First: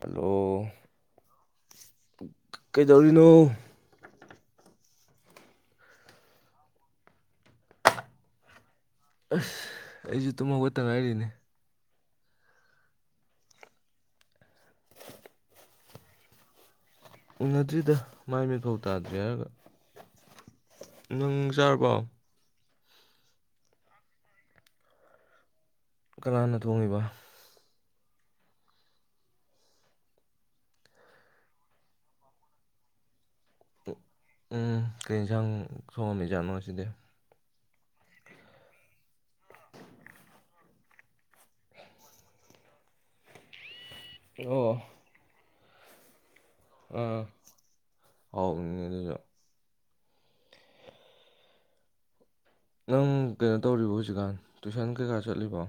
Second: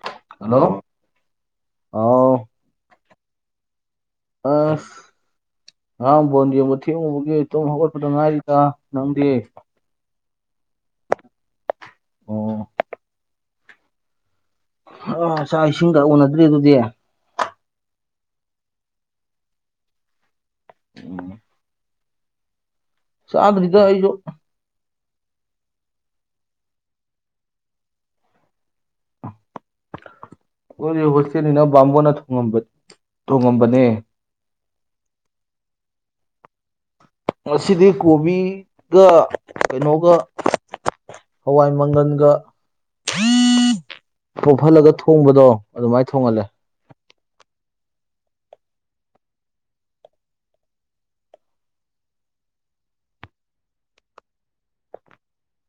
hello ꯑꯥꯎ ꯀꯩꯗꯧꯔꯤꯅꯣ ꯑꯁ ꯉꯉꯥꯡ ꯕꯣꯟ ꯌꯦꯡꯕ ꯊꯦꯡꯉꯨꯕꯒꯤꯇꯨꯝ ꯍꯧꯒꯠꯄꯗ ꯉꯥꯏꯔꯤꯀ ꯑꯁ ꯑꯩꯁꯨ ꯇꯨꯝꯍꯒꯠꯇ ꯉꯥꯏꯔꯤꯅꯦ ꯑꯣ ꯑ ꯆꯥꯛ ꯏꯁꯤꯡꯒ ꯎꯅꯗ꯭ꯔꯤ ꯑꯗꯨꯗꯤ ꯎꯅꯗ꯭ꯔꯤꯗ ꯃꯥꯏ ꯃꯤꯠꯐꯧ ꯇꯥꯗ꯭ꯔꯦ ꯍꯥꯏꯔꯒ ꯅꯪ ꯆꯥꯔꯕꯣ ꯆꯗꯗ ꯑꯩꯁꯨ ꯀꯅꯥꯥꯅ ꯊꯣꯡꯉꯤꯕ ꯈꯣꯏꯗꯤ ꯍꯣꯁꯇꯦꯜꯅꯤꯅ ꯕꯥꯝꯃꯣꯟꯅ ꯊꯣꯡꯉꯝꯕ ꯊꯣꯡꯉꯝꯕꯅꯦ ꯎꯝ ꯀꯩ ꯏꯟꯁꯥꯡ ꯊꯣꯡꯉꯝꯃꯤꯖꯥꯠꯅꯣ ꯉꯥꯁꯤꯗꯤ ꯉꯁꯤꯗꯤ ꯀꯣꯕꯤꯒ ꯀꯩꯅꯣꯒ ꯍꯋꯥꯏ ꯃꯪꯒꯟꯒ ꯑꯣ ꯄꯣꯐꯜꯂꯒ ꯊꯣ ꯊꯣꯡꯕꯗꯣ ꯑꯗꯨꯃꯥꯏꯅ ꯊꯣꯡꯍꯜꯂꯦ ꯑꯥ ꯍꯥꯎꯅꯤ ꯑꯗꯨꯁꯨ ꯅꯪ ꯀꯩꯅꯣ ꯇꯧꯔꯤꯕ ꯍꯧꯖꯤꯛꯀꯥꯟ ꯇꯨꯏꯁꯟ ꯀꯩꯀꯥ ꯆꯠꯂꯤꯕꯣ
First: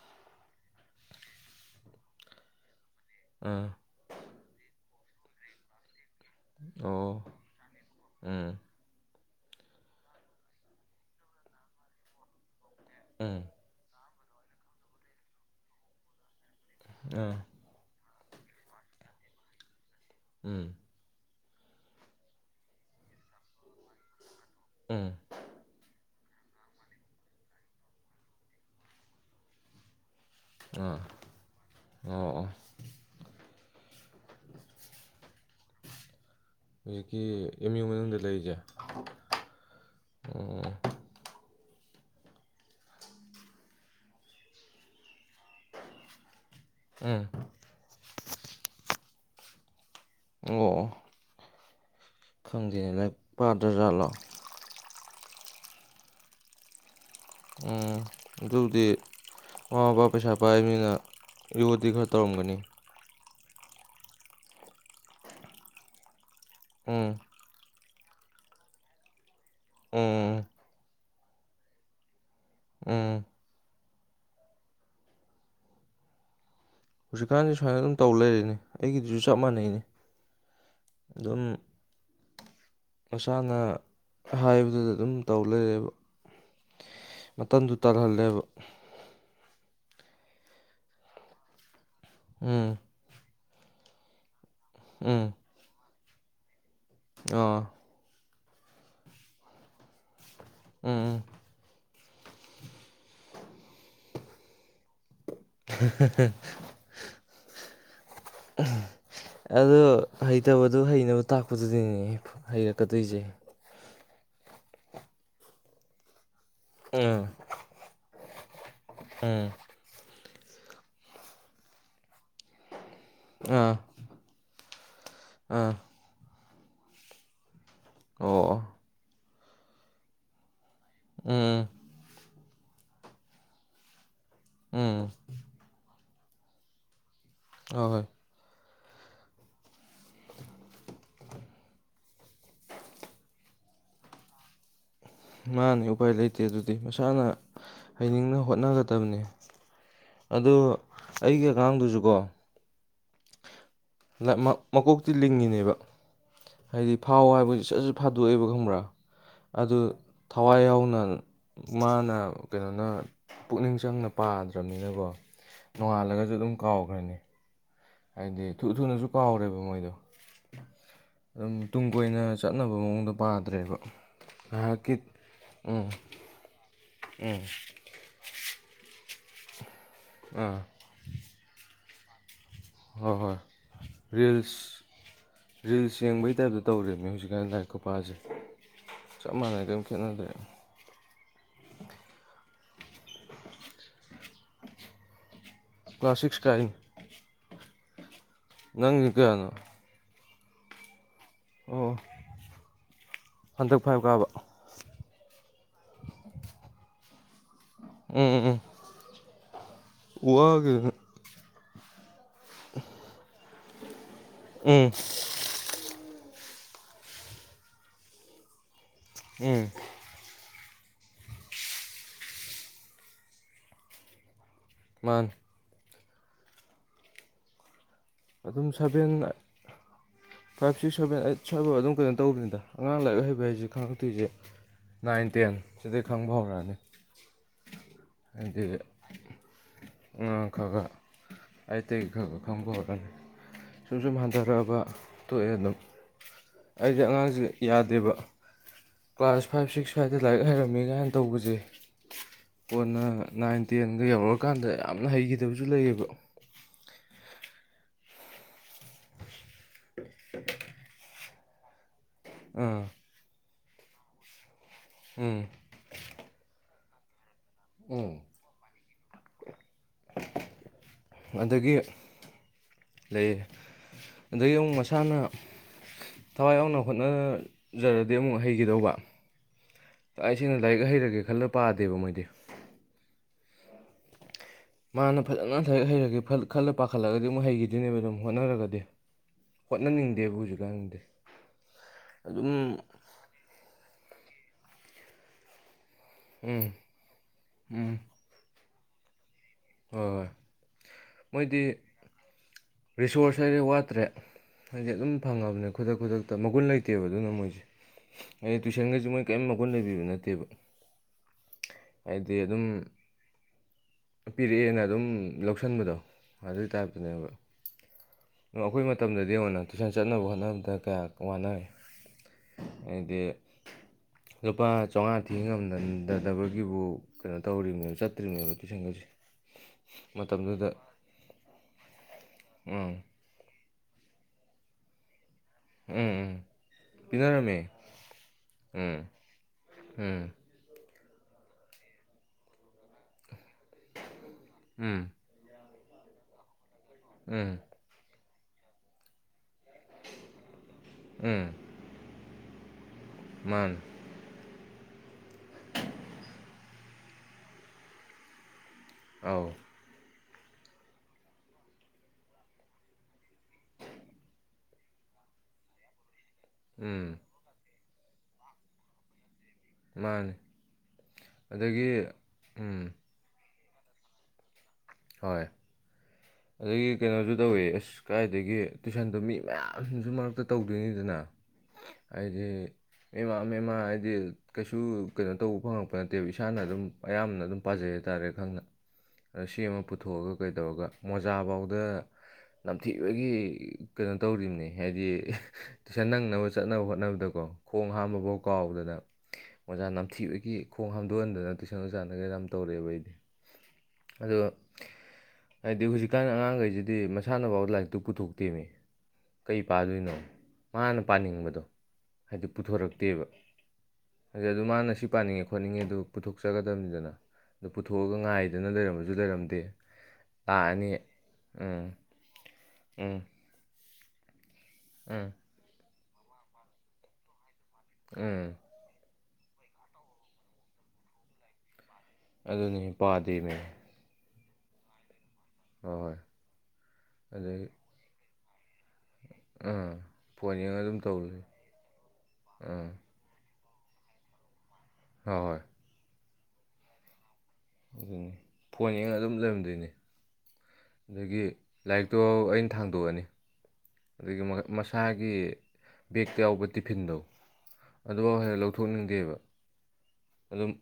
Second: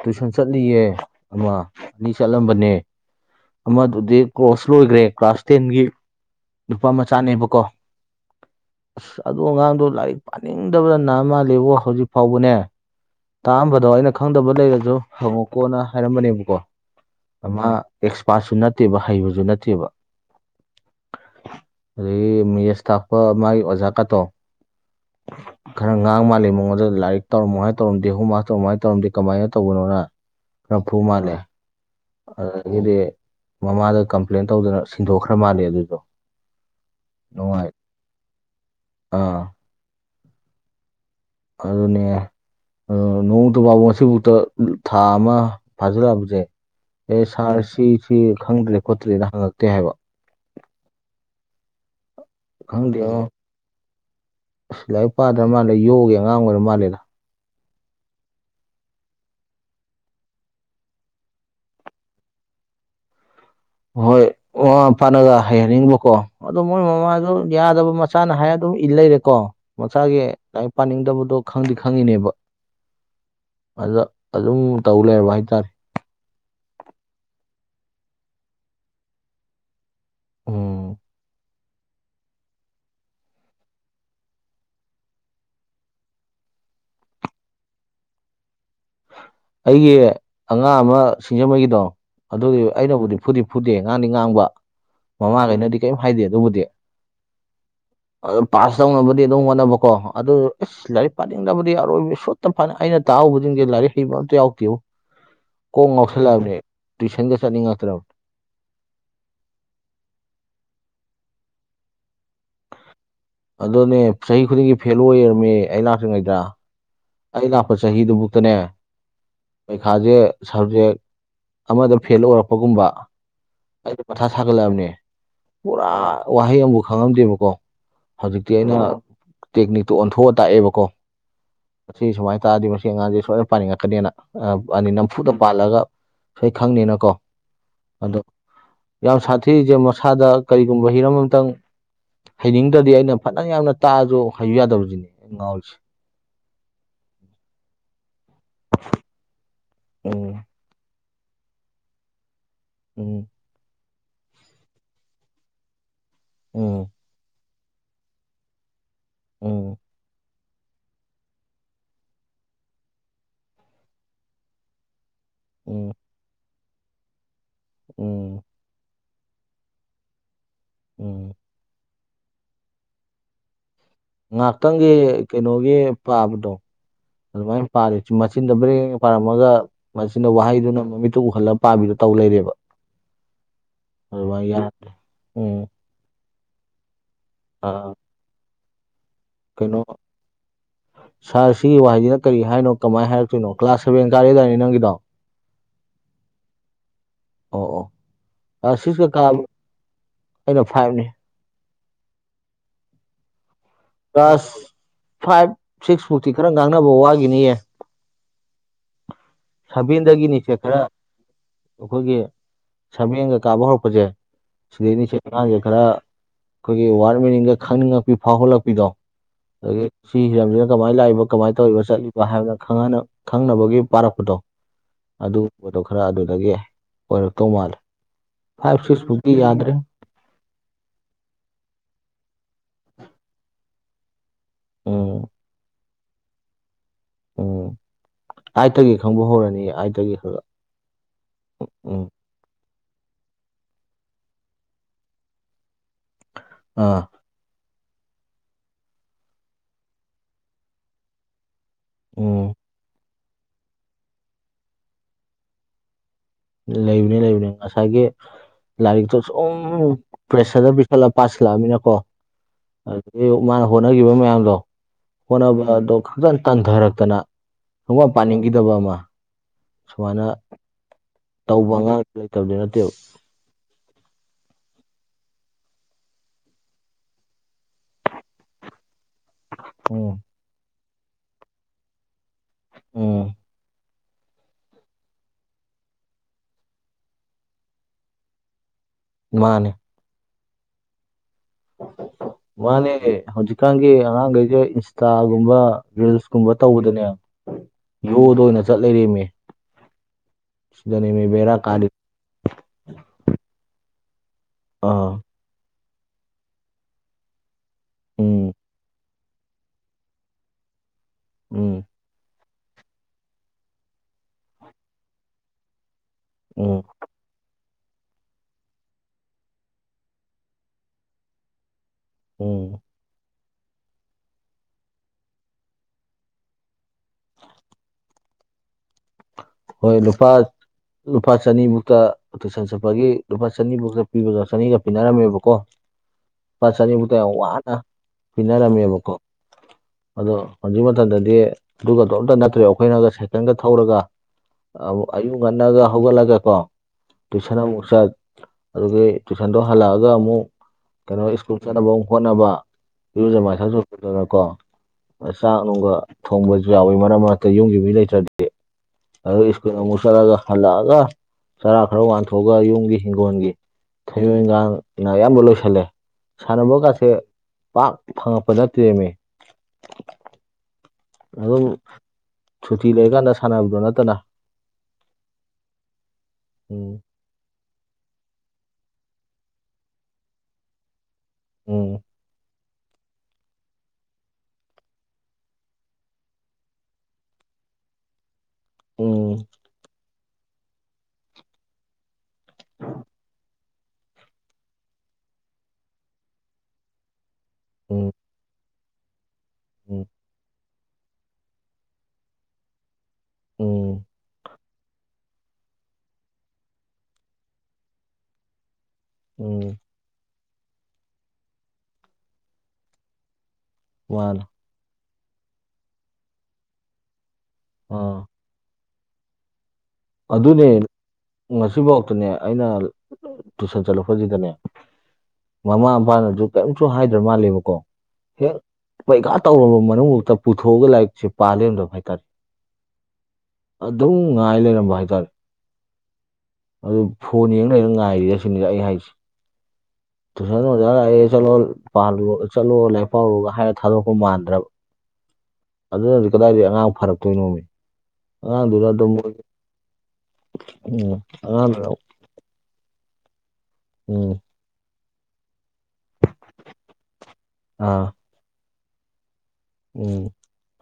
ꯇꯨꯏꯁꯟ ꯆꯠꯂꯤꯌꯦ ꯑꯃ ꯑꯅꯤ ꯆꯠꯂꯝꯕꯅꯦ ꯑꯥ ꯑꯃ ꯑꯗꯨꯗꯤ ꯀ꯭ꯔꯣꯁ ꯂꯣꯏꯈ꯭ꯔꯦ ꯀ꯭ꯂꯥꯁ ꯇꯦꯟꯒꯤ ꯅꯨꯄꯥ ꯑꯣ ꯃꯆꯥꯅꯦꯕꯀꯣ ꯎꯝ ꯑꯁ ꯑꯗꯣ ꯑꯉꯥꯡꯗꯣ ꯂꯥꯏꯔꯤꯛ ꯄꯥꯅꯤꯡꯗꯕꯅ ꯅꯥ ꯃꯥꯜꯂꯤꯦꯕꯣ ꯍꯧꯖꯤꯛ ꯐꯥꯎꯕꯅꯦ ꯎꯝ ꯇꯥꯝꯕꯗꯣ ꯑꯩꯅ ꯈꯪꯗꯕ ꯂꯩꯔꯁꯨ ꯍꯪꯉꯨꯀꯣꯅ ꯍꯥꯏꯔꯝꯕꯅꯦꯕꯀꯣ ꯑꯥ ꯑꯃ ꯑꯦꯛꯁꯄꯥꯔꯠꯁꯨ ꯅꯠꯇꯦꯕ ꯍꯩꯕꯁꯨ ꯅꯠꯇꯦꯕ ꯎꯝ ꯑ ꯃꯤꯌꯦꯁꯇꯥꯥꯄ ꯃꯥꯒꯤ ꯑꯣꯖꯥ ꯀꯥ ꯇꯣ ꯎꯝ ꯈꯔ ꯉꯥꯡ ꯃꯥꯜꯂꯤ ꯃꯉꯣꯟꯗ ꯂꯥꯏꯔꯤꯛ ꯇꯧꯔꯝꯃꯣ ꯍꯥꯏ ꯇꯧꯔꯝꯗꯦ ꯍꯣꯝ ꯃꯥꯁ ꯇꯧꯔ ꯀꯃꯥꯏꯅ ꯇꯧꯔꯝꯗꯦ ꯀꯃꯥꯏꯅ ꯇꯧꯕꯅꯣꯅ ꯈꯔ ꯐꯨ ꯑꯥ ꯃꯥꯜꯂꯦ ꯑꯣ ꯑꯣ ꯑꯗꯒꯤꯗꯤ ꯃꯃꯥꯗ ꯀꯝꯄ꯭ꯂꯦꯟ ꯇꯧꯗꯅ ꯁꯤꯟꯗꯣꯛꯈ꯭ꯔ ꯃꯥꯜꯂꯦ ꯑꯗꯨꯗꯣ ꯍꯧꯖꯤꯛꯀꯤ ꯅꯨꯡꯉꯥꯏ ꯑꯦꯝ ꯌꯨ ꯃꯅꯨꯡꯗ ꯂꯩꯔꯤꯁꯦ ꯑꯥ ꯎꯝ ꯑꯗꯨꯅꯦ ꯑ ꯅꯣꯡꯇꯨꯕꯥꯥꯕꯁꯤꯕꯨꯥꯎꯇ ꯊꯥ ꯑꯃ ꯐꯥꯖꯤꯂꯛꯑꯕꯁꯦ ꯎꯝ ꯑꯦ ꯁꯥꯔ ꯁꯤ ꯁꯤ ꯈꯪꯗ꯭ꯔꯦ ꯈꯣꯠꯇ꯭ꯔꯦꯅ ꯍꯪꯉꯛꯇꯦ ꯍꯥꯏꯕ ꯑꯣ ꯈꯪꯗꯦꯅꯦ ꯂꯥꯏ ꯄꯥꯗ꯭ꯔꯖꯥꯠꯂꯣ ꯑꯁ ꯂꯥꯏꯔꯤꯛ ꯄꯥꯗ꯭ꯔꯅ ꯃꯥꯜꯂꯦ ꯌꯣꯒꯒꯤ ꯑꯉꯥꯡ ꯑꯣꯏ ꯃꯥꯜꯂꯦꯅ ꯑꯗꯨ ꯍꯧꯗꯤ ꯃꯃꯥ ꯃꯄꯥ ꯄꯩꯁꯥ ꯄꯥꯏ ꯃꯤꯅ ꯌꯨꯗꯤ ꯈꯔ ꯇꯧꯔꯝꯒꯅꯤ ꯍꯣꯏ ꯑꯣ ꯐꯅꯒ ꯍꯩꯍꯟꯅꯤꯡꯉꯤꯕꯀꯣ ꯑꯗꯣ ꯃꯣꯏ ꯎꯝ ꯃꯃꯥꯗꯣ ꯌꯥꯗꯕ ꯃꯆꯥꯅ ꯍꯥꯏꯔ ꯑꯗꯨꯝ ꯏꯜ ꯂꯩꯔꯦꯀꯣ ꯃꯆꯥꯒꯤ ꯎꯝ ꯂꯥꯏꯔꯤ ꯄꯥꯅꯤꯡꯗꯕꯗꯣ ꯈꯪꯗꯤ ꯈꯪꯉꯤꯅꯦꯕ ꯎꯝ ꯑꯗ ꯑꯗꯨꯝ ꯇꯧ ꯂꯩꯔꯕ ꯍꯥꯏꯇꯥꯔꯦ ꯍꯧꯖꯤꯛꯀꯥꯟꯗꯤ ꯁꯨꯃꯥꯏꯅ ꯑꯗꯨꯝ ꯇꯧ ꯂꯩꯔꯤꯅꯦ ꯑꯩꯒꯤꯗꯨꯁꯨ ꯆꯞ ꯃꯥꯟꯅꯩꯅꯦ ꯎꯝ ꯑꯗꯨꯝ ꯃꯁꯥꯅ ꯍꯥꯏꯕꯗꯨꯗ ꯑꯗꯨꯝ ꯇꯧ ꯂꯩꯔꯦꯕ ꯃꯇꯝꯗꯨ ꯇꯥꯜꯍꯜꯂꯦꯕ ꯑꯩꯒꯤ ꯑꯉꯥꯡ ꯑꯃ ꯁꯤꯡꯖꯃꯩꯒꯤꯗꯣ ꯑꯗꯨꯗꯤ ꯎꯝ ꯑꯩꯅꯕꯨꯗꯤ ꯐꯨꯗꯤ ꯐꯨꯗꯦ ꯉꯥꯡꯗꯤ ꯉꯥꯡꯕ ꯃꯃꯥꯈꯩꯅꯗꯤ ꯀꯔꯤꯝ ꯍꯥꯏꯗꯦ ꯑꯗꯨꯕꯨꯗꯤ ꯑ ꯄꯥꯁ ꯇꯧꯅꯕꯗꯤ ꯑꯗꯨꯝ ꯍꯣꯠꯅꯕ ꯀꯣ ꯑꯗꯨ ꯑꯦꯁ ꯎꯝ ꯂꯥꯏꯔꯤꯛ ꯎꯝ ꯄꯥꯅꯤꯡꯗꯕꯗꯤ ꯑꯔꯣꯏꯕ ꯁꯣꯠꯇꯅ ꯑꯩꯅ ꯇꯥꯍꯕꯗꯤ ꯁꯤꯡꯁꯦ ꯂꯥꯏꯔꯤꯛ ꯍꯩꯕ ꯑꯝꯇ ꯌꯥꯎꯗꯦ ꯀꯣꯛ ꯉꯥꯎꯁꯜꯂꯛꯑꯕꯅꯦ ꯇꯨꯏꯁꯟꯒ ꯆꯠꯅꯤꯡꯉꯛꯇ꯭ꯔꯕ ꯎꯝ ꯑꯣ ꯍꯩꯇꯕꯗꯨ ꯍꯩꯅꯕ ꯇꯥꯛꯄꯗꯨꯗꯤꯅꯦ ꯍꯩꯔꯛꯀꯗꯣꯏꯁꯦ ꯑꯗꯨꯅꯦ ꯆꯍꯤ ꯈꯨꯗꯤꯡꯒꯤ ꯐꯦꯜ ꯑꯣꯏꯔꯝꯃꯦ ꯑꯩ ꯂꯥꯛꯇ꯭ꯔꯤꯉꯩꯗ ꯎꯝ ꯑꯩ ꯂꯥꯛꯄ ꯆꯍꯤꯗꯨꯃꯨꯛꯇꯅꯦ ꯎꯝ ꯄꯔꯤꯈꯥꯁꯦ ꯁꯕꯖꯦꯛ ꯑꯃꯗ ꯐꯦꯜ ꯑꯣꯏꯔꯛꯄꯒꯨꯝꯕ ꯑꯥ ꯑꯩꯗꯤ ꯃꯊꯥ ꯁꯥꯒꯠꯂꯛꯑꯕꯅꯦ ꯑꯥ ꯄꯨꯔꯥ ꯋꯥꯍꯩ ꯑꯃꯕꯨ ꯈꯪꯉꯝꯗꯦꯕꯀꯣ ꯍꯧꯖꯤꯛꯇꯤ ꯑꯣ ꯑꯩꯅ ꯇꯦꯛꯅꯤꯛꯇꯣ ꯑꯣꯟꯊꯣꯛꯑ ꯇꯥꯛꯑꯦꯕꯀꯣ ꯎꯝ ꯃꯁꯤ ꯁꯨꯃꯥꯏꯅ ꯇꯥꯔꯗꯤ ꯃꯁꯤ ꯑꯉꯥꯡꯁꯦ ꯁꯣꯏꯅ ꯄꯥꯅꯤꯡꯉꯛꯀꯅꯤꯅ ꯑꯅꯤ ꯎꯝ ꯅꯝꯐꯨꯗ ꯄꯥꯜꯂꯒ ꯁꯣꯏ ꯈꯪꯅꯤꯅꯀꯣ ꯍ ꯍꯣꯏ ꯑꯗꯣ ꯌꯥꯝ ꯁꯥꯊꯤꯁꯦ ꯃꯁꯥꯗ ꯀꯔꯤꯒꯨꯝꯕ ꯍꯤꯔꯝ ꯑꯃꯇꯪ ꯍꯩꯅꯤꯡꯗ꯭ꯔꯗꯤ ꯑꯩꯅ ꯐꯖꯅ ꯌꯥꯝꯅ ꯇꯥꯑꯁꯨ ꯍꯌꯨ ꯌꯥꯗꯧꯖꯤꯅꯦ ꯃꯥꯅ ꯎꯄꯥꯏ ꯂꯩꯇꯦ ꯑꯗꯨꯗꯤ ꯃꯁꯥꯅ ꯍꯩꯅꯤꯡꯅ ꯍꯣꯠꯅꯒꯗꯕꯅꯤ ꯎꯝ ꯑꯗꯨ ꯑꯩꯒꯤ ꯑꯉꯥꯡꯗꯨꯁꯨꯀꯣ ꯎꯝ ꯃꯀꯣꯛꯇꯤ ꯂꯤꯡꯉꯤꯅꯦꯕ ꯎꯝ ꯍꯥꯏꯗꯤ ꯐꯥꯎ ꯍꯥꯏꯕꯗꯤ ꯁꯠꯁꯠ ꯐꯥꯗꯣꯛꯑꯦꯕ ꯈꯪꯕ꯭ꯔꯥ ꯎꯝ ꯑꯗꯨ ꯊꯋꯥꯏ ꯌꯥꯎꯅ ꯃꯥꯅ ꯀꯩꯅꯣꯅ ꯄꯨꯛꯅꯤꯡ ꯆꯪꯅ ꯄꯥꯗ꯭ꯔꯕꯅꯤꯅꯀꯣ ꯎꯝ ꯅꯣꯡꯉꯥꯜꯂꯒꯁꯨ ꯑꯗꯨꯝ ꯀꯥꯎꯈ꯭ꯔꯅꯤ ꯎꯝ ꯍꯥꯏꯗꯤ ꯊꯨ ꯊꯨꯅꯁꯨ ꯀꯥꯎꯔꯦꯕ ꯃꯣꯏꯗꯣ ꯎꯝ ꯑꯗꯨꯝ ꯀꯣꯏꯅ ꯆꯠꯅꯕ ꯃꯑꯣꯡꯗ ꯄꯥꯗ꯭ꯔꯦꯕ ꯉꯍꯥꯛꯇꯪꯒꯤ ꯉꯥꯏꯍꯥꯛꯀꯤ ꯀꯩꯅꯣꯒꯤ ꯎꯝ ꯄꯥꯕꯗꯣ ꯑꯗꯨꯃꯥꯏꯅ ꯄꯥꯔꯤ ꯃꯆꯤꯟꯗ ꯕ꯭ꯔꯦꯡ ꯍꯦꯛ ꯄꯥꯔꯝꯃꯒ ꯃꯆꯤꯟꯗ ꯑꯥ ꯋꯥꯍꯩꯗꯨꯅ ꯃꯃꯤꯠꯇꯨ ꯎꯍꯜꯂꯒ ꯄꯥꯕꯤꯗꯨ ꯇꯧ ꯂꯩꯔꯦꯕ ꯍꯣꯏ ꯍꯣꯏ ꯑꯗꯨꯃꯥꯏꯅ ꯔꯤꯜꯁ ꯌꯥ ꯎꯝ ꯔꯤꯜꯁ ꯆꯦꯡꯕꯒꯤ ꯇꯥꯏꯞꯇ ꯇꯧꯔꯤꯕꯅꯤ ꯍꯧꯖꯤꯛꯀꯥꯟ ꯂꯥꯏꯔꯤꯛ ꯑ ꯀꯨꯄꯥꯁꯦ ꯆꯞ ꯃꯥꯟꯅꯩ ꯀꯩꯅꯣ ꯑꯗꯨꯝ ꯈꯦꯠꯅꯗ꯭ꯔꯦ ꯁꯥꯔ ꯁꯤꯒꯤ ꯋꯥꯍꯩꯁꯤꯅ ꯀꯔꯤ ꯍꯥꯏꯅꯣ ꯀꯃꯥꯏꯅ ꯍꯥꯏꯔꯛꯇꯣꯏꯅꯣ ꯀ꯭ꯂꯥꯁ ꯁꯕꯦꯟ ꯀꯥꯔꯛꯏꯗꯥꯏꯅꯦ ꯅꯪꯒꯤꯗꯣ ꯀ꯭ꯂꯥꯁ ꯁꯤꯛꯁ ꯇꯥꯏ ꯑꯣ ꯑꯣ ꯀ꯭ꯂꯥꯁ ꯅꯪꯒꯤ ꯁꯤꯛꯁꯀ ꯀꯥꯕ ꯀꯌꯥꯅꯣ ꯑꯩꯅ ꯐꯥꯏꯚꯅꯤ ꯑꯣ ꯍꯟꯗꯛ ꯐꯥꯏ ꯀ꯭ꯂꯥꯁ ꯐꯥꯏꯚ ꯁꯤꯛꯁ ꯐꯥꯎꯇꯤ ꯈꯔ ꯉꯥꯡꯅꯕ ꯋꯥꯒꯤꯅꯤꯌꯦ ꯎꯝ ꯎꯝ ꯎꯝ ꯁꯥꯕꯦꯟꯗꯗꯒꯤꯅꯤ ꯆꯦ ꯈꯔꯥ ꯋꯥꯒꯤꯗꯅ ꯑꯩꯈꯣꯏꯒꯤ ꯁꯥꯕꯦꯟꯒ ꯀꯥꯕ ꯍꯧꯔꯛꯄꯁꯦ ꯎꯝ ꯁꯤꯗꯩꯅꯤꯁꯦ ꯑꯉꯥꯡꯁꯦ ꯈꯔꯥ ꯑꯩꯈꯣꯏꯒꯤ ꯋꯥꯔꯗ ꯃꯦꯅꯤꯡꯒꯥ ꯈꯪꯅꯤꯡꯉꯛꯄꯤ ꯐꯥꯎꯍꯜꯂꯛꯄꯤꯗꯣ ꯎꯝ [unintelligible] ꯁꯤ ꯍꯤꯔꯝꯁꯤꯅ ꯀꯃꯥꯏꯅ ꯂꯥꯛꯏꯕ ꯀꯃꯥꯏꯅ ꯇꯧꯔꯤꯕ ꯆꯠꯂꯤꯕ ꯍꯥꯏꯕꯅ ꯈꯪꯍꯟꯅꯥ ꯈꯪꯅꯕꯒꯤ ꯄꯥꯔꯛꯄꯗꯣ ꯃꯥꯅꯤ ꯑꯗꯨꯒꯨꯝꯕꯗꯣ ꯈꯔ ꯑꯗꯨꯗꯒꯤ ꯑꯣꯏꯔꯛꯇꯧ ꯃꯥꯜꯂꯦ ꯑꯗꯨꯝ ꯐꯥꯏꯚ ꯁꯤꯛꯁ ꯁꯚꯦꯟ ꯐꯥꯎꯇꯤ ꯌꯥꯗ꯭ꯔꯦ ꯐꯥꯏꯚ ꯁꯤꯛꯁ ꯁꯕꯦꯟ ꯑꯩꯠ ꯁ꯭ꯏꯐꯥꯎ ꯑꯗꯨꯝ ꯀꯩꯅꯣ ꯇꯧꯕꯅꯤꯗ ꯑꯉꯥꯡ ꯂꯥꯏꯔꯤꯛ ꯍꯩꯕ ꯍꯥꯏꯁ ꯈꯉꯛꯇꯣꯏꯁꯦ ꯎꯝ ꯅꯥꯏꯟ ꯇꯦꯟ ꯁꯤꯗꯒꯤ ꯈꯪꯕ ꯍꯧꯔꯛꯑꯅꯤ ꯑꯣ ꯍꯥꯏꯗꯤ ꯑꯥꯏꯇꯒꯤ ꯈꯪꯕ ꯍꯧꯔꯅꯤ ꯑꯇꯒꯤ ꯈ ꯈꯔ ꯎꯝ ꯎꯝ ꯈꯪꯕꯨ [unintelligible] ꯁꯨꯝ ꯁꯨꯝ ꯍꯟꯊꯔꯛꯑꯥꯕ ꯇꯣꯛꯑꯦ ꯑꯗꯨꯝ ꯑꯥ ꯑꯩꯁꯦ ꯑꯉꯥꯡꯖꯦ ꯌꯥꯗꯦꯕ ꯀ꯭ꯂꯥꯁ ꯐꯥꯏꯚ ꯁꯤꯛꯁ ꯁꯋꯥꯏꯗ ꯂꯥꯏꯔꯤꯛ ꯍꯩꯔꯝꯃꯦ ꯀꯥꯏꯅ ꯇꯧꯕꯁꯦ ꯎꯝ ꯀꯣꯟꯅ ꯅꯥꯏꯟ ꯇꯦꯟꯒ ꯌꯧꯔꯀꯥꯟꯗꯥ ꯌꯥꯝꯅ ꯍꯩꯈꯤꯗꯕꯁꯨ ꯂꯩꯌꯦꯕ ꯂꯩꯕꯅꯦ ꯂꯩꯕꯅꯦ ꯉꯁꯥꯏꯒꯤ ꯂꯥꯏꯔꯤꯛꯇꯣ ꯁꯨꯝ ꯄ꯭ꯔꯦꯁꯔꯗꯣ ꯄꯤꯁꯜꯂꯥ ꯄꯥꯁꯤꯜꯂꯛꯑꯃꯤꯅꯥꯀꯣ ꯎꯝ ꯑꯗꯩ ꯃꯥꯅ ꯍꯣꯠꯅꯒꯤꯕ ꯃꯌꯥꯝꯗꯣ ꯎꯝ ꯍꯣꯠꯅꯕꯗꯣ ꯈꯇꯟ ꯇꯟꯊꯥꯔꯛꯇꯅꯥ ꯁꯨꯡꯄꯥ ꯎꯝ ꯄꯥꯅꯤꯡꯈꯤꯗꯕ ꯑꯃ ꯁꯨꯃꯥꯏꯅ ꯑꯗꯒꯤ ꯇꯧꯕ ꯑꯉꯥꯡ ꯂꯩꯇꯕꯗꯤ ꯅꯠꯇꯦꯕ ꯂꯩꯌꯦ ꯑꯗꯒꯤ ꯑꯃꯨꯛ ꯃꯁꯥꯅ ꯊꯋꯥꯏ ꯌꯥꯎꯅ ꯍꯣꯠꯅꯖꯔꯗꯤ ꯑꯃꯨꯛ ꯍꯩꯒꯤꯗꯧꯕ ꯎꯝ ꯑꯩꯁꯦꯡꯅꯥ ꯂꯥꯏꯔꯤꯛ ꯍꯩꯔꯒꯦ ꯈꯜꯂꯥ ꯄꯥꯗꯦꯕ ꯃꯣꯏꯗꯤ ꯑꯣ ꯃꯥꯅ ꯐꯖꯅ ꯂꯩꯔꯤꯛ ꯍꯩꯔꯒꯦ ꯈꯜꯂꯥ ꯄꯥꯈꯠꯂꯛꯑꯒꯗꯤ ꯑꯃꯨꯛ ꯍꯩꯈꯤꯗꯨꯏꯅꯦꯕ ꯑꯗꯨꯝ ꯍꯣꯠꯅꯔꯒꯗꯤ ꯃꯥꯅꯦ ꯍꯣꯠꯅꯅꯤꯡꯗꯦꯕ ꯍꯧꯖꯤꯛꯀꯥꯟꯗꯤ ꯑꯗꯨꯝ ꯃꯥꯅꯦ ꯍꯧꯖꯤꯛꯀꯥꯟꯒꯤ ꯑꯉꯥꯡꯈꯩꯖꯦ ꯏꯟꯁꯇꯥꯒꯨꯝꯕ ꯔꯤꯜꯁ ꯀꯨꯝꯕ ꯎꯝ ꯇꯧꯕꯗꯅꯦ ꯎꯝ ꯌꯣꯗꯥ ꯑꯣꯏꯅ ꯆꯠ ꯂꯩꯔꯦꯃꯦ ꯍꯣꯏ ꯍꯣꯏ ꯁꯤꯗꯥꯅꯦꯃꯦ ꯕꯦꯔꯥ ꯃꯣꯏꯗꯤ ꯀꯥꯔꯤ ꯔꯤꯁꯣꯔꯁ ꯍꯥꯏꯗꯤ ꯋꯥꯠꯇ꯭ꯔꯦ ꯍꯥꯏꯗꯤ ꯑꯗꯨꯝ ꯑꯥ ꯐꯪꯉꯕꯅꯦ ꯈꯨꯗꯛ ꯈꯨꯗꯛꯇ ꯃꯒꯨꯟ ꯂꯩꯇꯦꯕ ꯑꯗꯨꯅ ꯃꯣꯏꯁꯦ ꯑ ꯎꯝ ꯇꯨꯏꯁꯟꯒꯁꯨ ꯃꯣꯏ ꯀꯔꯤꯝ ꯃꯒꯨꯟ ꯂꯩꯕꯤꯕ ꯅꯠꯇꯦꯕ ꯎꯝ ꯍꯥꯏꯗꯤ ꯑꯗꯨꯝ ꯄꯤꯔꯛꯑꯦꯅ ꯑꯗꯨꯝ ꯂꯧꯁꯟꯕꯗꯣ ꯑꯗꯨꯏ ꯎꯝ ꯇꯥꯏꯞꯇꯅꯦꯕ ꯑꯩꯈꯣꯏ ꯃꯇꯝꯗꯗꯤ ꯌꯦꯡꯉꯣꯅ ꯇꯨꯏꯁꯟ ꯆꯠꯅꯕ ꯍꯣꯠꯅꯕꯗ ꯀꯌꯥꯝ ꯋꯥꯅꯔꯦ ꯎꯝ ꯍꯥꯏꯗꯤ ꯂꯨꯄꯥ ꯆꯥꯎꯉꯥ ꯊꯤ [unintelligible] ꯀꯩꯅꯣ ꯇꯧꯔꯤꯝꯅꯦꯕ ꯆꯠꯇ꯭ꯔꯤꯝꯅꯦꯕ ꯇꯨꯏꯁꯟꯒꯁꯦ ꯍꯣꯏ ꯂꯨꯄꯥ ꯃꯇꯝꯗꯨꯗ ꯂꯨꯄꯥ ꯆꯅꯤ ꯃꯨꯛꯇꯥ ꯇꯨꯏꯁꯟ ꯎꯝ ꯆꯠꯄꯒꯤ ꯂꯨꯄꯥ ꯆꯅꯤꯐꯧꯗ ꯄꯤꯕꯒꯥ ꯆꯅꯤꯒꯥ ꯄꯤꯅꯥꯔꯝꯃꯦꯕꯀꯣ ꯎꯝ ꯎꯝ ꯂꯨꯄꯥ ꯆꯅꯤꯕꯧꯇ ꯌꯥꯝ ꯄꯤꯅꯔꯝꯃꯦ ꯋꯥꯅ ꯎꯝ ꯄꯤꯅꯔꯝꯃꯦꯕꯀꯣ ꯎꯝ ꯑꯗꯣ ꯍꯧꯖꯤꯛ ꯃꯇꯝꯗꯗꯤ ꯑꯗꯨꯒꯗꯣ ꯑꯝꯇꯥ ꯅꯠꯇ꯭ꯔꯦꯕꯥ ꯑꯩꯈꯣꯏꯅꯒ ꯁꯥꯏꯀꯟꯒ ꯊꯧꯔꯒ ꯑꯥ ꯎꯝ ꯑꯌꯨꯛ ꯉꯟꯅꯒ ꯍꯧꯒꯠꯂꯒꯀꯣ ꯎꯝ ꯇꯨꯏꯁꯟ ꯑꯃꯨꯛ ꯆꯠ ꯑꯗꯨꯒꯤ ꯇꯨꯏꯁꯟꯗꯣ ꯍꯜꯂꯛꯑꯒ ꯑꯃꯨꯛ ꯀꯩꯅꯣ ꯎꯝ ꯁ꯭ꯀꯨꯜ ꯆꯠꯅꯕ ꯑꯃꯨꯛ ꯍꯣꯠꯅꯕ ꯏꯔꯨꯖꯥ ꯃꯥꯏꯊꯖꯥ ꯃꯥꯅꯤ ꯑꯗꯨꯒ ꯀꯣ ꯆꯥꯛ ꯅꯨꯡꯒ ꯊꯣꯡꯕꯁꯨ ꯌꯥꯎꯋꯦ ꯃꯔꯛ ꯃꯔꯛꯇ ꯌꯨꯝꯒꯤ ꯃꯤ ꯂꯩꯇ꯭ꯔꯗꯤ ꯑꯗꯨ ꯑꯧ ꯁ꯭ꯀꯨꯜ ꯑꯃꯨꯛ ꯆꯠꯂꯒ ꯍꯜꯂꯛꯑꯒ ꯆꯔꯥ ꯈꯔ ꯋꯥꯟꯊꯣꯛꯑꯒ ꯌꯨꯝꯒꯤ ꯍꯤꯡꯒꯣꯜꯒꯤ ꯊꯕꯛ ꯏꯟꯒꯥꯡꯅ ꯑꯌꯥꯝꯕ ꯂꯣꯏꯁꯤꯜꯂꯦ ꯁꯥꯟꯅꯕꯒꯥꯁꯦ ꯎꯝ ꯄꯥꯛ ꯐꯪꯉꯛꯄ ꯅꯠꯇꯦꯃꯤ ꯃꯥꯅꯦ ꯑꯗꯨꯝ ꯁꯨꯇꯤ ꯎꯝ ꯂꯩꯔꯀꯥꯟꯗ ꯁꯥꯟꯅꯕꯗꯣ ꯅꯠꯇꯅ ꯍꯣꯏ ꯑꯗꯒꯤ ꯎꯝ ꯀꯩꯅꯣꯁꯨ ꯇꯧꯋꯤ ꯑꯁ ꯀꯥꯏꯗꯒꯤ ꯇꯨꯏꯁꯟꯗꯣ ꯃꯤ ꯃꯌꯥꯝ ꯁꯨꯝ ꯁꯨꯝ ꯃꯔꯛꯇ ꯇꯧꯗꯣꯏꯅꯤꯗꯅ ꯎꯝ ꯍꯥꯏꯗꯤ ꯃꯦꯝꯃꯥ ꯃꯦꯝꯃꯥ ꯍꯥꯏꯗꯤ ꯀꯩꯁꯨ ꯀꯩꯅꯣ ꯇꯧꯕ ꯐꯪꯉꯛꯄ ꯅꯠꯇꯦꯕ ꯏꯁꯥꯅ ꯑꯗꯨꯝ ꯑꯌꯥꯝꯕꯅ ꯑꯗꯨꯝ ꯄꯥꯖꯩ ꯍꯥꯏꯇꯥꯥꯔꯦ ꯈꯪꯅ ꯑ ꯎꯝ ꯁꯤ ꯑꯃ ꯄꯨꯊꯣꯛꯑꯒ ꯀꯩꯗꯧꯔꯒ ꯃꯣꯖꯥꯕꯎꯗꯥ ꯅꯝꯊꯤꯕꯒꯤ ꯀꯩꯅꯣ ꯇꯧꯔꯤꯝꯅꯦ ꯍꯥꯏꯗꯤ ꯇꯨꯏꯁꯟ ꯅꯪꯅꯕ ꯆꯠꯅꯕ ꯍꯣꯠꯅꯕꯗꯀꯣ ꯈꯣꯡ ꯎꯝ ꯍꯥꯝꯕꯕꯧ ꯀꯥꯎꯗꯅ ꯃꯣꯖꯥ ꯎꯝ ꯅꯝꯊꯤꯕꯒꯤ ꯈꯣꯡ ꯍꯥꯝꯗꯣꯛꯍꯟꯗꯅꯥ ꯇꯨꯏꯁꯟ ꯑꯣꯖꯥꯅꯒ ꯌꯥꯝ ꯇꯧꯔꯛꯑꯦꯕ ꯑꯩꯗꯤ ꯎꯝ ꯑꯗꯨꯒ ꯍꯥꯏꯗꯤ ꯍꯧꯖꯤꯛꯀꯥꯟ ꯑꯉꯥꯡꯒꯩꯁꯤꯗꯤ ꯃꯁꯥꯅ ꯕꯧ ꯂꯥꯏꯔꯤꯛꯇꯨ ꯄꯨꯊꯣꯛꯇꯦꯃꯦ ꯀꯩ ꯎꯝ ꯄꯥꯗꯣꯏꯅꯣ ꯃꯥꯅ ꯄꯥꯅꯤꯡꯕꯗꯣ ꯍꯥꯏꯗꯤ ꯄꯨꯊꯣꯔꯛꯇꯦꯕ ꯃꯥꯅꯦ ꯍꯥꯏꯗꯤ ꯑꯗꯨ ꯃꯥꯅ ꯁꯤ ꯄꯥꯅꯤꯡꯉꯦ ꯈꯣꯠꯅꯤꯡꯉꯦ ꯑꯗꯨ ꯄꯨꯊꯣꯛꯆꯒꯗꯕꯅꯤꯗꯅ ꯄꯨꯊꯣꯛꯑꯒ ꯑꯥ ꯉꯥꯏꯗꯅ ꯂꯩꯔꯝꯕꯥꯖꯨ ꯂꯩꯔꯝꯗꯦ ꯑꯗꯨꯅꯦ ꯂꯥꯛꯑꯅꯤ ꯎꯝ ꯉꯁꯤꯐꯥꯎꯗꯅꯦ ꯑꯩꯅ ꯇꯨꯏꯁꯟ ꯆꯠꯂꯛꯄꯁꯤꯗꯅꯦ ꯑꯥ ꯃꯃꯥ ꯃꯄꯥꯅꯁꯨ ꯀꯔꯤꯝꯁꯨ ꯍꯥꯏꯗ꯭ꯔ ꯃꯥꯜꯂꯦꯕꯀꯣ ꯍꯦꯛ ꯎꯝ ꯄꯩꯈꯥ ꯇꯧꯔꯕ ꯃꯅꯨꯡꯕꯧꯇ ꯄꯨꯊꯣꯛꯑꯒ ꯂꯥꯏꯔꯤꯛꯁꯦ ꯄꯥ ꯂꯩꯔꯝꯗꯕ ꯍꯥꯏꯇꯥꯔꯦ ꯑꯗꯨꯅꯤ ꯄꯥꯗꯦꯃꯦ ꯑꯗꯨꯝ ꯉꯥꯏ ꯂꯩꯔꯝꯕ ꯍꯥꯏꯇꯥꯔꯦ ꯍꯣꯏ ꯍꯣꯏ ꯑꯗꯨꯝ ꯐꯣꯟ ꯌꯦꯡ ꯂꯩꯔꯒ ꯉꯥꯏꯔꯤꯔ ꯁꯤꯅꯤꯗ ꯑꯩ ꯍꯥꯏꯁꯦ ꯎꯝ ꯇꯨꯏꯁꯟ ꯑꯣꯖꯥ ꯒꯥꯏꯖꯦ ꯆꯠꯂꯣ ꯄꯥꯍꯜꯂꯨꯔꯣ ꯆꯠꯂꯣ ꯑꯥ ꯍꯣꯏ ꯂꯥꯏꯔꯤꯛ ꯄꯥꯎꯔꯣꯒ ꯍꯥꯏꯔ ꯊꯥꯗꯣꯔꯛꯄ ꯃꯥꯟꯗ꯭ꯔꯕ ꯍꯣ ꯍꯣꯏ ꯑꯗꯨꯅꯗꯤ ꯀꯗꯥꯏꯗꯤ ꯑꯉꯥꯡ ꯐꯔꯛꯇꯣꯏꯅꯣꯃꯦ ꯐꯣꯟ ꯌꯦꯡ ꯑꯗꯨꯝ ꯂꯩꯔꯝꯗꯣꯏꯅꯦ ꯎꯝ ꯑꯗꯒꯤ ꯑꯉꯥꯡꯗꯨꯅ ꯂꯥꯏꯔꯤꯛꯇꯣ ꯑꯩꯅ ꯊꯥꯡꯗꯣꯛꯑꯅꯤ ꯎꯝ ꯑꯗꯒꯤ ꯃꯁꯥꯒꯤ ꯕꯦꯛꯇ ꯌꯥꯎꯕ ꯇꯤꯐꯤꯟꯗꯣ ꯑ ꯑꯗꯨꯐꯥꯎ ꯍꯦꯛ ꯂꯧꯊꯣꯛꯅꯤꯡꯗꯦꯕ ꯎꯝ ꯑꯗꯨꯝ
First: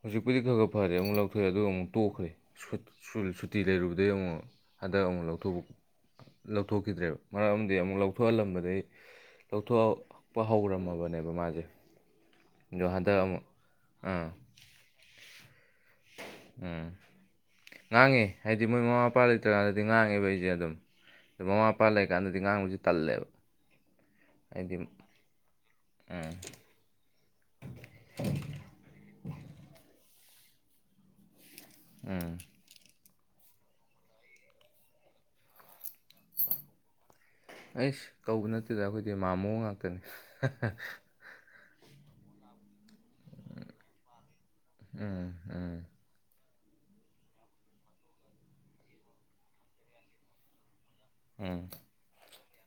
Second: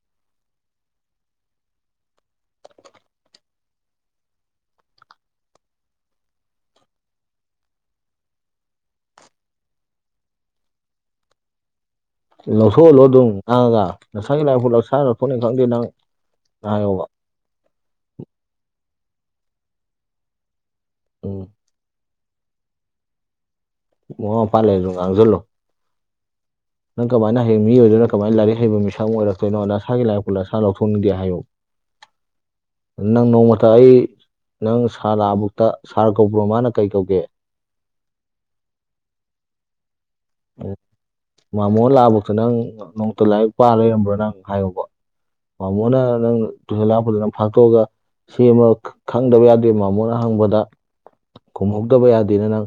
ꯍꯧꯖꯤꯛꯄꯨꯗꯤ ꯈꯔ ꯈꯔ ꯐꯔꯦ ꯑꯃꯨꯛ ꯂꯧꯊꯣꯛꯑꯦ ꯑꯗꯨꯒ ꯑꯃꯨꯛ ꯇꯣꯛꯈ꯭ꯔꯦ ꯁꯨ ꯁꯨꯇꯤ ꯂꯩꯔꯨꯕꯗꯒꯤ ꯑꯃꯨꯛ ꯍꯟꯗꯛ ꯑꯃꯨꯛ ꯂꯧꯊꯣꯛ ꯂꯧꯊꯣꯛꯈꯤꯗ꯭ꯔꯦꯕ ꯃꯔꯛ ꯑꯃꯗꯤ ꯑꯃꯨꯛ ꯂꯧꯊꯣꯛꯍꯜꯂꯝꯕꯗꯒꯤ ꯂꯧꯊꯣꯛꯄ ꯍꯧꯔꯝꯃꯕꯅꯦꯕ ꯃꯥꯁꯦ ꯑꯗꯣ ꯂꯧꯊꯣꯛꯍꯜꯂꯣ ꯍꯟꯗꯛ ꯑꯗꯨꯝ ꯑꯃꯨꯛ ꯉꯥꯡꯉꯒ ꯑꯥ ꯅꯁꯥꯒꯤ ꯂꯥꯏꯔꯤꯛ ꯐꯧ ꯅꯁꯥꯅ ꯂꯧꯊꯣꯛꯅꯤ ꯈꯪꯗꯦ ꯅꯪ ꯎꯝ ꯍꯥꯥꯏꯌꯣꯕ ꯉꯥꯡꯉꯦ ꯍꯥꯏꯗꯤ ꯃꯣꯏ ꯃꯃꯥ ꯃꯄꯥ ꯂꯩꯇ꯭ꯔꯀꯥꯟꯗꯗꯤ ꯉꯥꯡꯉꯦꯕ ꯑꯩꯁꯦ ꯑꯗꯨꯝ ꯎꯝ ꯃꯃꯥ ꯃꯄꯥ ꯂꯩ ꯀꯀꯥꯟꯗꯗꯤ ꯉꯥꯡꯕꯁꯤ ꯇꯜꯂꯦꯕ ꯃꯃꯥ ꯃꯄꯥ ꯍꯥꯏꯗꯤ ꯂꯩꯔꯁꯨ ꯉꯥꯡꯖꯜꯂꯣ ꯎꯝ ꯅꯪ ꯀꯃꯥꯏꯅ ꯍꯌꯦꯡ ꯃꯤ ꯑꯣꯏꯗꯣꯏꯅꯣ ꯀꯃꯥꯏ ꯂꯥꯏꯔꯤꯛ ꯍꯩꯕ ꯃꯤꯁꯛ ꯑꯃ ꯑꯣꯏꯔꯛꯇꯣꯏꯅꯣ ꯅꯁꯥꯒꯤ ꯂꯥꯏꯔꯤꯛꯐꯧ ꯅꯁꯥꯅ ꯂꯧꯊꯣꯛꯅꯤꯡꯗꯦ ꯍꯥꯏꯌꯨ ꯎꯝ ꯅꯪ ꯅꯣꯡꯃꯇ ꯑꯩ ꯅꯪ ꯁꯥꯔ ꯂꯥꯛꯑꯕꯨꯨꯛꯇ ꯁꯥꯔ ꯀꯧꯕ꯭ꯔꯣ ꯃꯥꯅ ꯀꯩ ꯀꯧꯒꯦ ꯑꯩꯁ ꯀꯧꯕ ꯅꯠꯇꯦꯗ ꯑꯩꯈꯣꯏꯗꯤ ꯃꯥꯃꯣ ꯉꯥꯛꯇꯅꯤ ꯑꯣ ꯃꯥꯃꯣ ꯂꯥꯛꯑꯕꯧꯇ ꯅꯪ ꯅꯣꯡꯃꯇ ꯂꯥꯏꯔꯤꯛ ꯄꯥ ꯂꯩꯔꯝꯕ꯭ꯔꯥ ꯅꯪ ꯍꯥꯏꯌꯨꯕ ꯎꯝ ꯑ ꯎꯝ ꯃꯣꯅ ꯅꯪ ꯇꯨꯁꯤꯜ ꯂꯥꯛꯄꯗꯅ ꯐꯥꯛꯇꯣꯛꯑꯒ ꯁꯤ ꯑꯃ ꯈꯪꯗꯕ ꯌꯥꯗꯦ ꯃꯃꯣꯅ ꯍꯪꯕꯗ ꯎꯝ ꯀꯨꯝꯍꯧꯗꯕ ꯌꯥꯗꯦꯅ ꯅꯪ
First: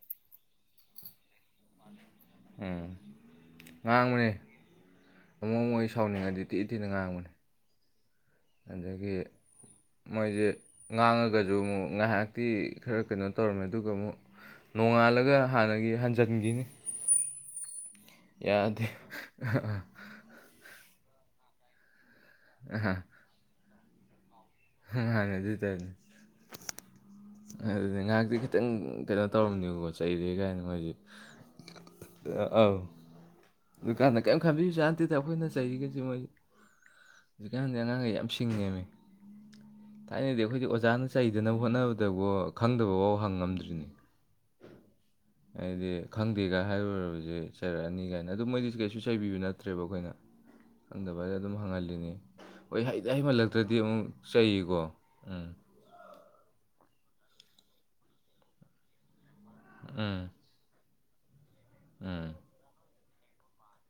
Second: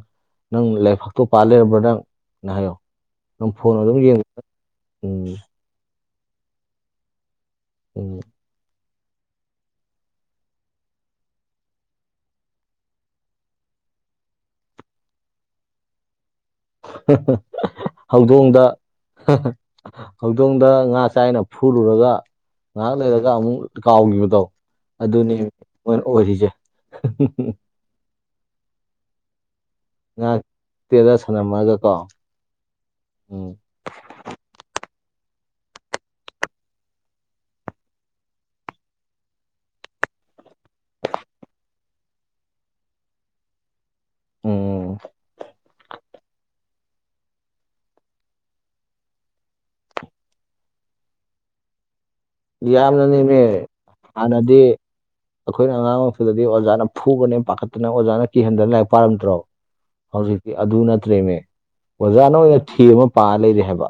ꯅꯪ ꯂꯥꯏꯕꯥꯛꯇꯣ ꯄꯥꯜ ꯂꯩꯔꯕ꯭ꯔꯥ ꯅꯪ ꯅꯍꯌꯣ ꯎꯝ ꯅꯝ ꯐꯣꯟ ꯑꯗꯨꯝ ꯌꯦꯡꯉ ꯎꯝ ꯃꯣꯡꯉ ꯁꯥꯎꯅꯤꯡꯉꯗꯤ ꯇꯤ ꯇꯤꯅ ꯉꯥꯡꯕꯅꯦ ꯎꯝ ꯑꯗꯒꯤ ꯃꯣꯏꯁꯦ ꯉꯥꯡꯉꯒꯁꯨ ꯑꯃꯨꯛ ꯉꯥꯏꯍꯥꯛꯇꯤ ꯈꯔ ꯀꯩꯅꯣ ꯇꯧꯔꯝꯃꯦ ꯑꯗꯨꯒ ꯑꯃꯨꯛ ꯅꯣꯡꯉꯥꯜꯂꯒ ꯍꯥꯟꯅꯒꯤ ꯍꯟꯖꯤꯟꯈꯤꯅꯤ ꯍꯧꯗꯣꯡꯗ ꯌꯥꯗꯦ ꯍꯧꯗꯣꯡꯗ ꯉꯥ ꯆꯥꯏꯅ ꯐꯨꯔꯨꯔꯒ ꯉꯥꯏꯍꯥꯛ ꯂꯩꯔꯒ ꯑꯃꯨꯛ ꯀꯥꯎꯈꯤꯕꯗꯣ ꯍꯥꯟꯅ ꯑꯗꯨꯅꯤ ꯃꯣꯏꯅ ꯑꯣꯏꯔꯤꯁꯦ ꯑꯗꯨꯗꯤ ꯉꯥꯏꯍꯥꯛꯇꯤ ꯈꯤꯇꯪ ꯀꯩꯅꯣ ꯇꯧꯔꯝꯅꯦꯕꯀꯣ ꯆꯩꯔꯦ ꯉꯥꯏꯍꯥꯛ ꯀꯥꯏꯅ ꯃꯣꯏꯁꯦ ꯇꯦꯗ ꯁꯥꯟꯅꯝꯃꯒꯀꯣ ꯑ ꯎꯝ ꯗꯨꯀꯥꯟꯗ ꯀꯔꯤꯝ ꯈꯟꯕꯤꯌꯨꯁꯦ ꯍꯥꯟꯇꯤꯗ ꯑꯩꯈꯣꯏꯅ ꯆꯩꯔꯤꯒꯁꯤꯦ ꯃꯣꯏ ꯍꯧꯖꯤꯛꯀꯥꯟꯗꯤ ꯑꯉꯥꯡꯈꯩ ꯌꯥꯝ ꯁꯤꯡꯉꯦꯝꯃꯤ ꯊꯥꯏꯅꯗꯤ ꯑꯩꯈꯣꯏꯗꯤ ꯑꯣꯖꯥꯅ ꯆꯩꯗꯅꯕ ꯍꯣꯠꯅꯕ ꯑꯗꯨꯇꯕꯨ ꯈꯪꯗꯕꯐꯥꯎ ꯍꯪꯉꯝꯗ꯭ꯔꯤꯅꯤ ꯎꯝ ꯍꯥꯏꯗꯤ ꯈꯪꯗꯦꯒ ꯍꯥꯏꯔꯨꯔꯕꯁꯦ ꯆꯩꯔꯛꯑꯅꯤ ꯀꯥꯏꯅ ꯑꯗꯨ ꯃꯣꯏꯗꯤꯁ ꯀꯩꯁꯨ ꯆꯩꯕꯤꯕ ꯅꯠꯇ꯭ꯔꯦꯕ ꯑꯩꯈꯣꯏꯅ ꯈꯪꯗꯕ ꯍꯥꯏꯁꯦ ꯑꯗꯨꯝ ꯍꯪꯍꯜꯂꯤꯅꯤ ꯍꯣꯏ ꯍꯩꯗꯤ ꯌꯥꯝꯅꯅꯦꯃꯤ ꯍꯩꯃꯜꯂꯛꯇ꯭ꯔꯗꯤ ꯑꯃꯨꯛ ꯍꯥꯟꯅꯗꯤ ꯆꯩꯀꯣ ꯎꯝ ꯑꯩꯈꯣꯏꯅ ꯑꯉꯥꯡ ꯃꯨꯗꯗꯤ ꯑꯣꯖꯥꯅ ꯐꯨꯒꯅꯦ ꯄꯥꯈꯠꯇꯅ ꯑꯣꯖꯥꯅ ꯀꯤꯍꯟꯗꯅ ꯂꯥꯏꯔꯤꯛ ꯄꯥꯔꯝꯗ꯭ꯔꯣ ꯎꯝ ꯍꯧꯖꯤꯛꯇ ꯑꯗꯨ ꯅꯠꯇ꯭ꯔꯦꯃꯦ ꯎꯝ ꯑꯣꯖꯥꯅ ꯑꯣꯏꯅ ꯊꯤ ꯑꯃ ꯄꯥ ꯂꯩꯔꯦ ꯍꯥꯏꯕ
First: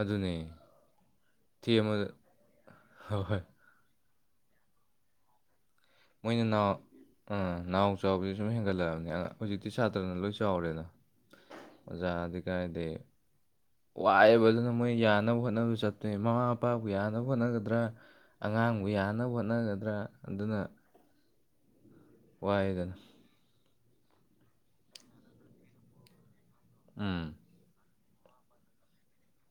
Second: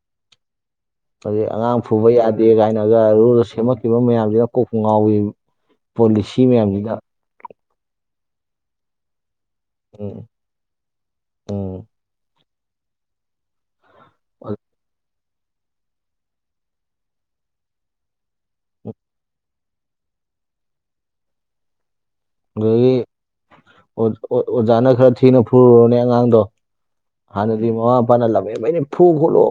ꯑꯗꯨꯅꯤ ꯑꯩ ꯑꯉꯥꯡ ꯐꯨꯕ ꯌꯥꯗꯦ ꯀꯥꯏꯅꯒ ꯍꯣꯏ ꯍꯣꯏ ꯔꯗ ꯁꯦꯝꯃꯛꯈꯤꯕ ꯃꯌꯥꯝꯁꯤꯅ ꯀꯣꯛ ꯉꯥꯎꯏ ꯄꯣꯂꯤꯁꯤ ꯃꯣꯏꯅ ꯍ ꯃꯌꯥꯝꯁꯤꯗ ꯑ ꯅꯥꯎ ꯆꯥꯎꯕꯁ ꯁꯨꯝ ꯍꯦꯟꯒꯠꯂꯛꯑꯕꯅꯤ ꯑ ꯍꯧꯖꯤꯛꯇꯤ ꯁꯥꯇ꯭ꯔꯅ ꯎꯝ ꯂꯣꯏꯁꯤꯜꯂ ꯆꯥꯎꯔꯦꯅ ꯎꯝ ꯑꯣꯖꯥꯗꯤ ꯀꯥꯏꯗ ꯋꯥꯏꯑꯕ ꯑꯗꯨꯅ ꯃꯣꯏ ꯌꯥꯅꯕ ꯍꯣꯠꯅꯕ ꯆꯠꯇꯅꯤ ꯃꯃꯥ ꯃꯄꯥꯕꯨ ꯌꯥꯅꯕ ꯍꯣꯠꯅꯒꯗ꯭ꯔꯥ ꯑꯉꯥꯡꯕꯨ ꯌꯥꯅꯕ ꯍꯣꯠꯅꯒꯗ꯭ꯔꯥ ꯑꯗꯨꯅ ꯋꯥꯏꯗꯅ ꯑꯗꯒꯤ ꯑꯣꯖꯥꯅ ꯈꯔ ꯊꯤꯅ ꯐꯨꯔꯨꯔꯅꯦ ꯑꯉꯥꯡꯗꯣ ꯑꯥ ꯍꯥꯟꯅꯗꯤ ꯃꯃꯥ ꯃꯄꯥꯅ ꯂꯍꯕ ꯑꯩꯅ ꯐꯨ ꯈꯣꯠꯂꯣ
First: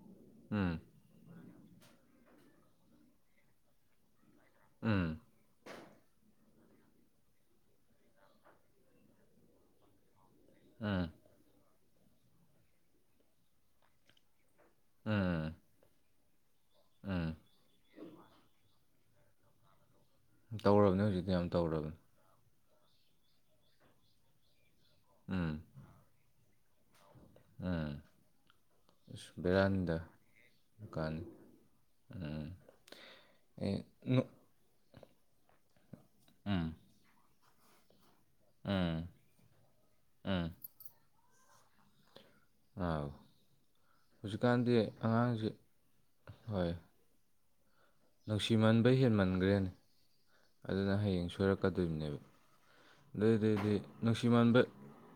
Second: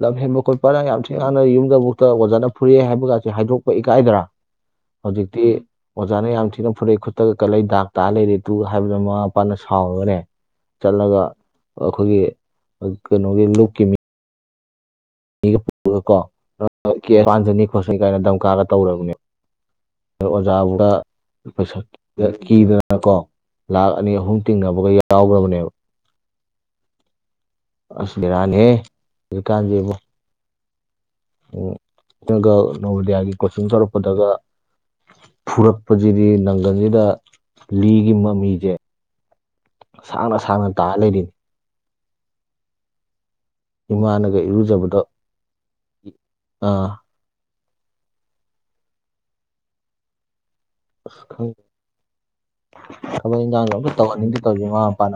ꯂ ꯍꯦꯟꯕ ꯈꯈꯠ ꯎꯝ ꯄꯔꯥꯡ ꯌꯥꯝ ꯁꯤ ꯍꯥꯟꯅ ꯌꯨꯝꯗ ꯑꯃꯨꯛꯇ ꯑꯣꯖꯥꯅ ꯐꯨꯔꯛꯑꯦ ꯍꯥꯏꯕꯒꯁꯤꯦ ꯍꯥꯏꯗꯣꯛꯄ ꯏꯀꯥꯏꯗꯔꯥ ꯎꯝ ꯍꯧꯖꯤꯛꯇꯤ ꯑꯣꯖꯥꯅ ꯌꯥꯝ ꯊꯤꯅ ꯐꯨꯔꯛꯏ ꯈꯨꯠꯇꯒ ꯀꯠꯂꯛꯏ ꯗꯥꯛ ꯇꯥꯛꯑ ꯂꯩꯔꯦ ꯇꯨ ꯍꯥꯏꯕꯗꯣ ꯃꯃꯥ ꯃꯄꯥꯅ ꯁꯥꯎꯔꯅꯦ ꯎꯝ ꯆꯠꯂꯒ ꯑꯩꯈꯣꯏꯒꯤ ꯀꯩꯅꯣꯒꯤ ꯂꯨꯞꯀꯤ ꯃꯤ ꯎꯝ ꯃꯤꯒ ꯄꯨꯔꯒ ꯀꯣ ꯀ ꯎꯝ ꯄꯥꯟꯖꯅꯤ ꯈꯣꯠꯁꯅꯤ ꯀꯥꯏꯅ ꯗꯝꯀꯥꯔꯒ ꯇꯧꯔꯕꯅꯦꯕ ꯑꯣꯖꯥ ꯄꯨꯥ ꯇꯧꯔꯕꯅꯦ ꯍꯧꯖꯤꯛꯇꯤ ꯌꯥꯝ ꯄꯩꯁ ꯇꯧꯔꯕꯅꯦ ꯀꯤꯗꯅ ꯀꯣ ꯂꯥꯛ ꯑꯅꯤ ꯑꯍꯨꯝ ꯇꯤꯡꯅꯕꯒ ꯎꯝ ꯌꯥꯎꯈ꯭ꯔꯕꯅꯦꯕ ꯎꯝ ꯑꯁꯃꯤꯔꯥꯅꯤ ꯍꯧ ꯀꯥꯟꯁꯤꯦꯕꯨꯣ ꯃꯀꯥꯟ ꯅ ꯅꯣꯣꯗꯤꯌꯥꯒꯤ ꯀꯣꯆꯤꯡ ꯑꯦ ꯅꯣ ꯇꯧꯔꯛꯄꯗꯒ ꯐꯨꯔꯛꯄꯁꯤꯗꯤ ꯎꯝ ꯅꯪꯒꯜꯁꯤꯗ ꯂꯤꯒꯤ ꯃꯃꯤꯁꯦ ꯎꯝ ꯁꯥꯡꯅ ꯎꯝ ꯁꯥꯡꯅ ꯇꯥꯔ ꯂꯩꯔꯤꯅꯤ ꯉ ꯏꯃꯥꯅꯒ ꯍꯧꯖꯤꯛꯀꯥꯟꯗꯤ ꯏꯔꯨꯖꯕꯗ ꯑꯉꯥꯡꯁꯤ ꯍꯣꯏ ꯑꯥ ꯅꯨꯡꯁꯤꯃꯟꯕꯩ ꯍꯦꯟꯃꯟꯈ꯭ꯔꯦꯅꯦ ꯑꯗꯨꯅ ꯍꯌꯦꯡ ꯈꯪꯗꯦ ꯁꯣꯏꯔꯛꯀꯗꯣꯏꯕꯅꯦꯕ ꯊꯕꯛ ꯏꯟꯈꯥꯡꯒ ꯑꯗꯨꯏꯗꯏꯗꯤ ꯑꯝꯇ ꯅꯨꯡꯁꯤ ꯇꯧꯍꯟꯅꯤꯡꯗꯦ ꯃꯥꯟꯕ ꯇꯧꯔꯤꯁꯦ ꯃꯃꯥ ꯃꯄꯥꯅ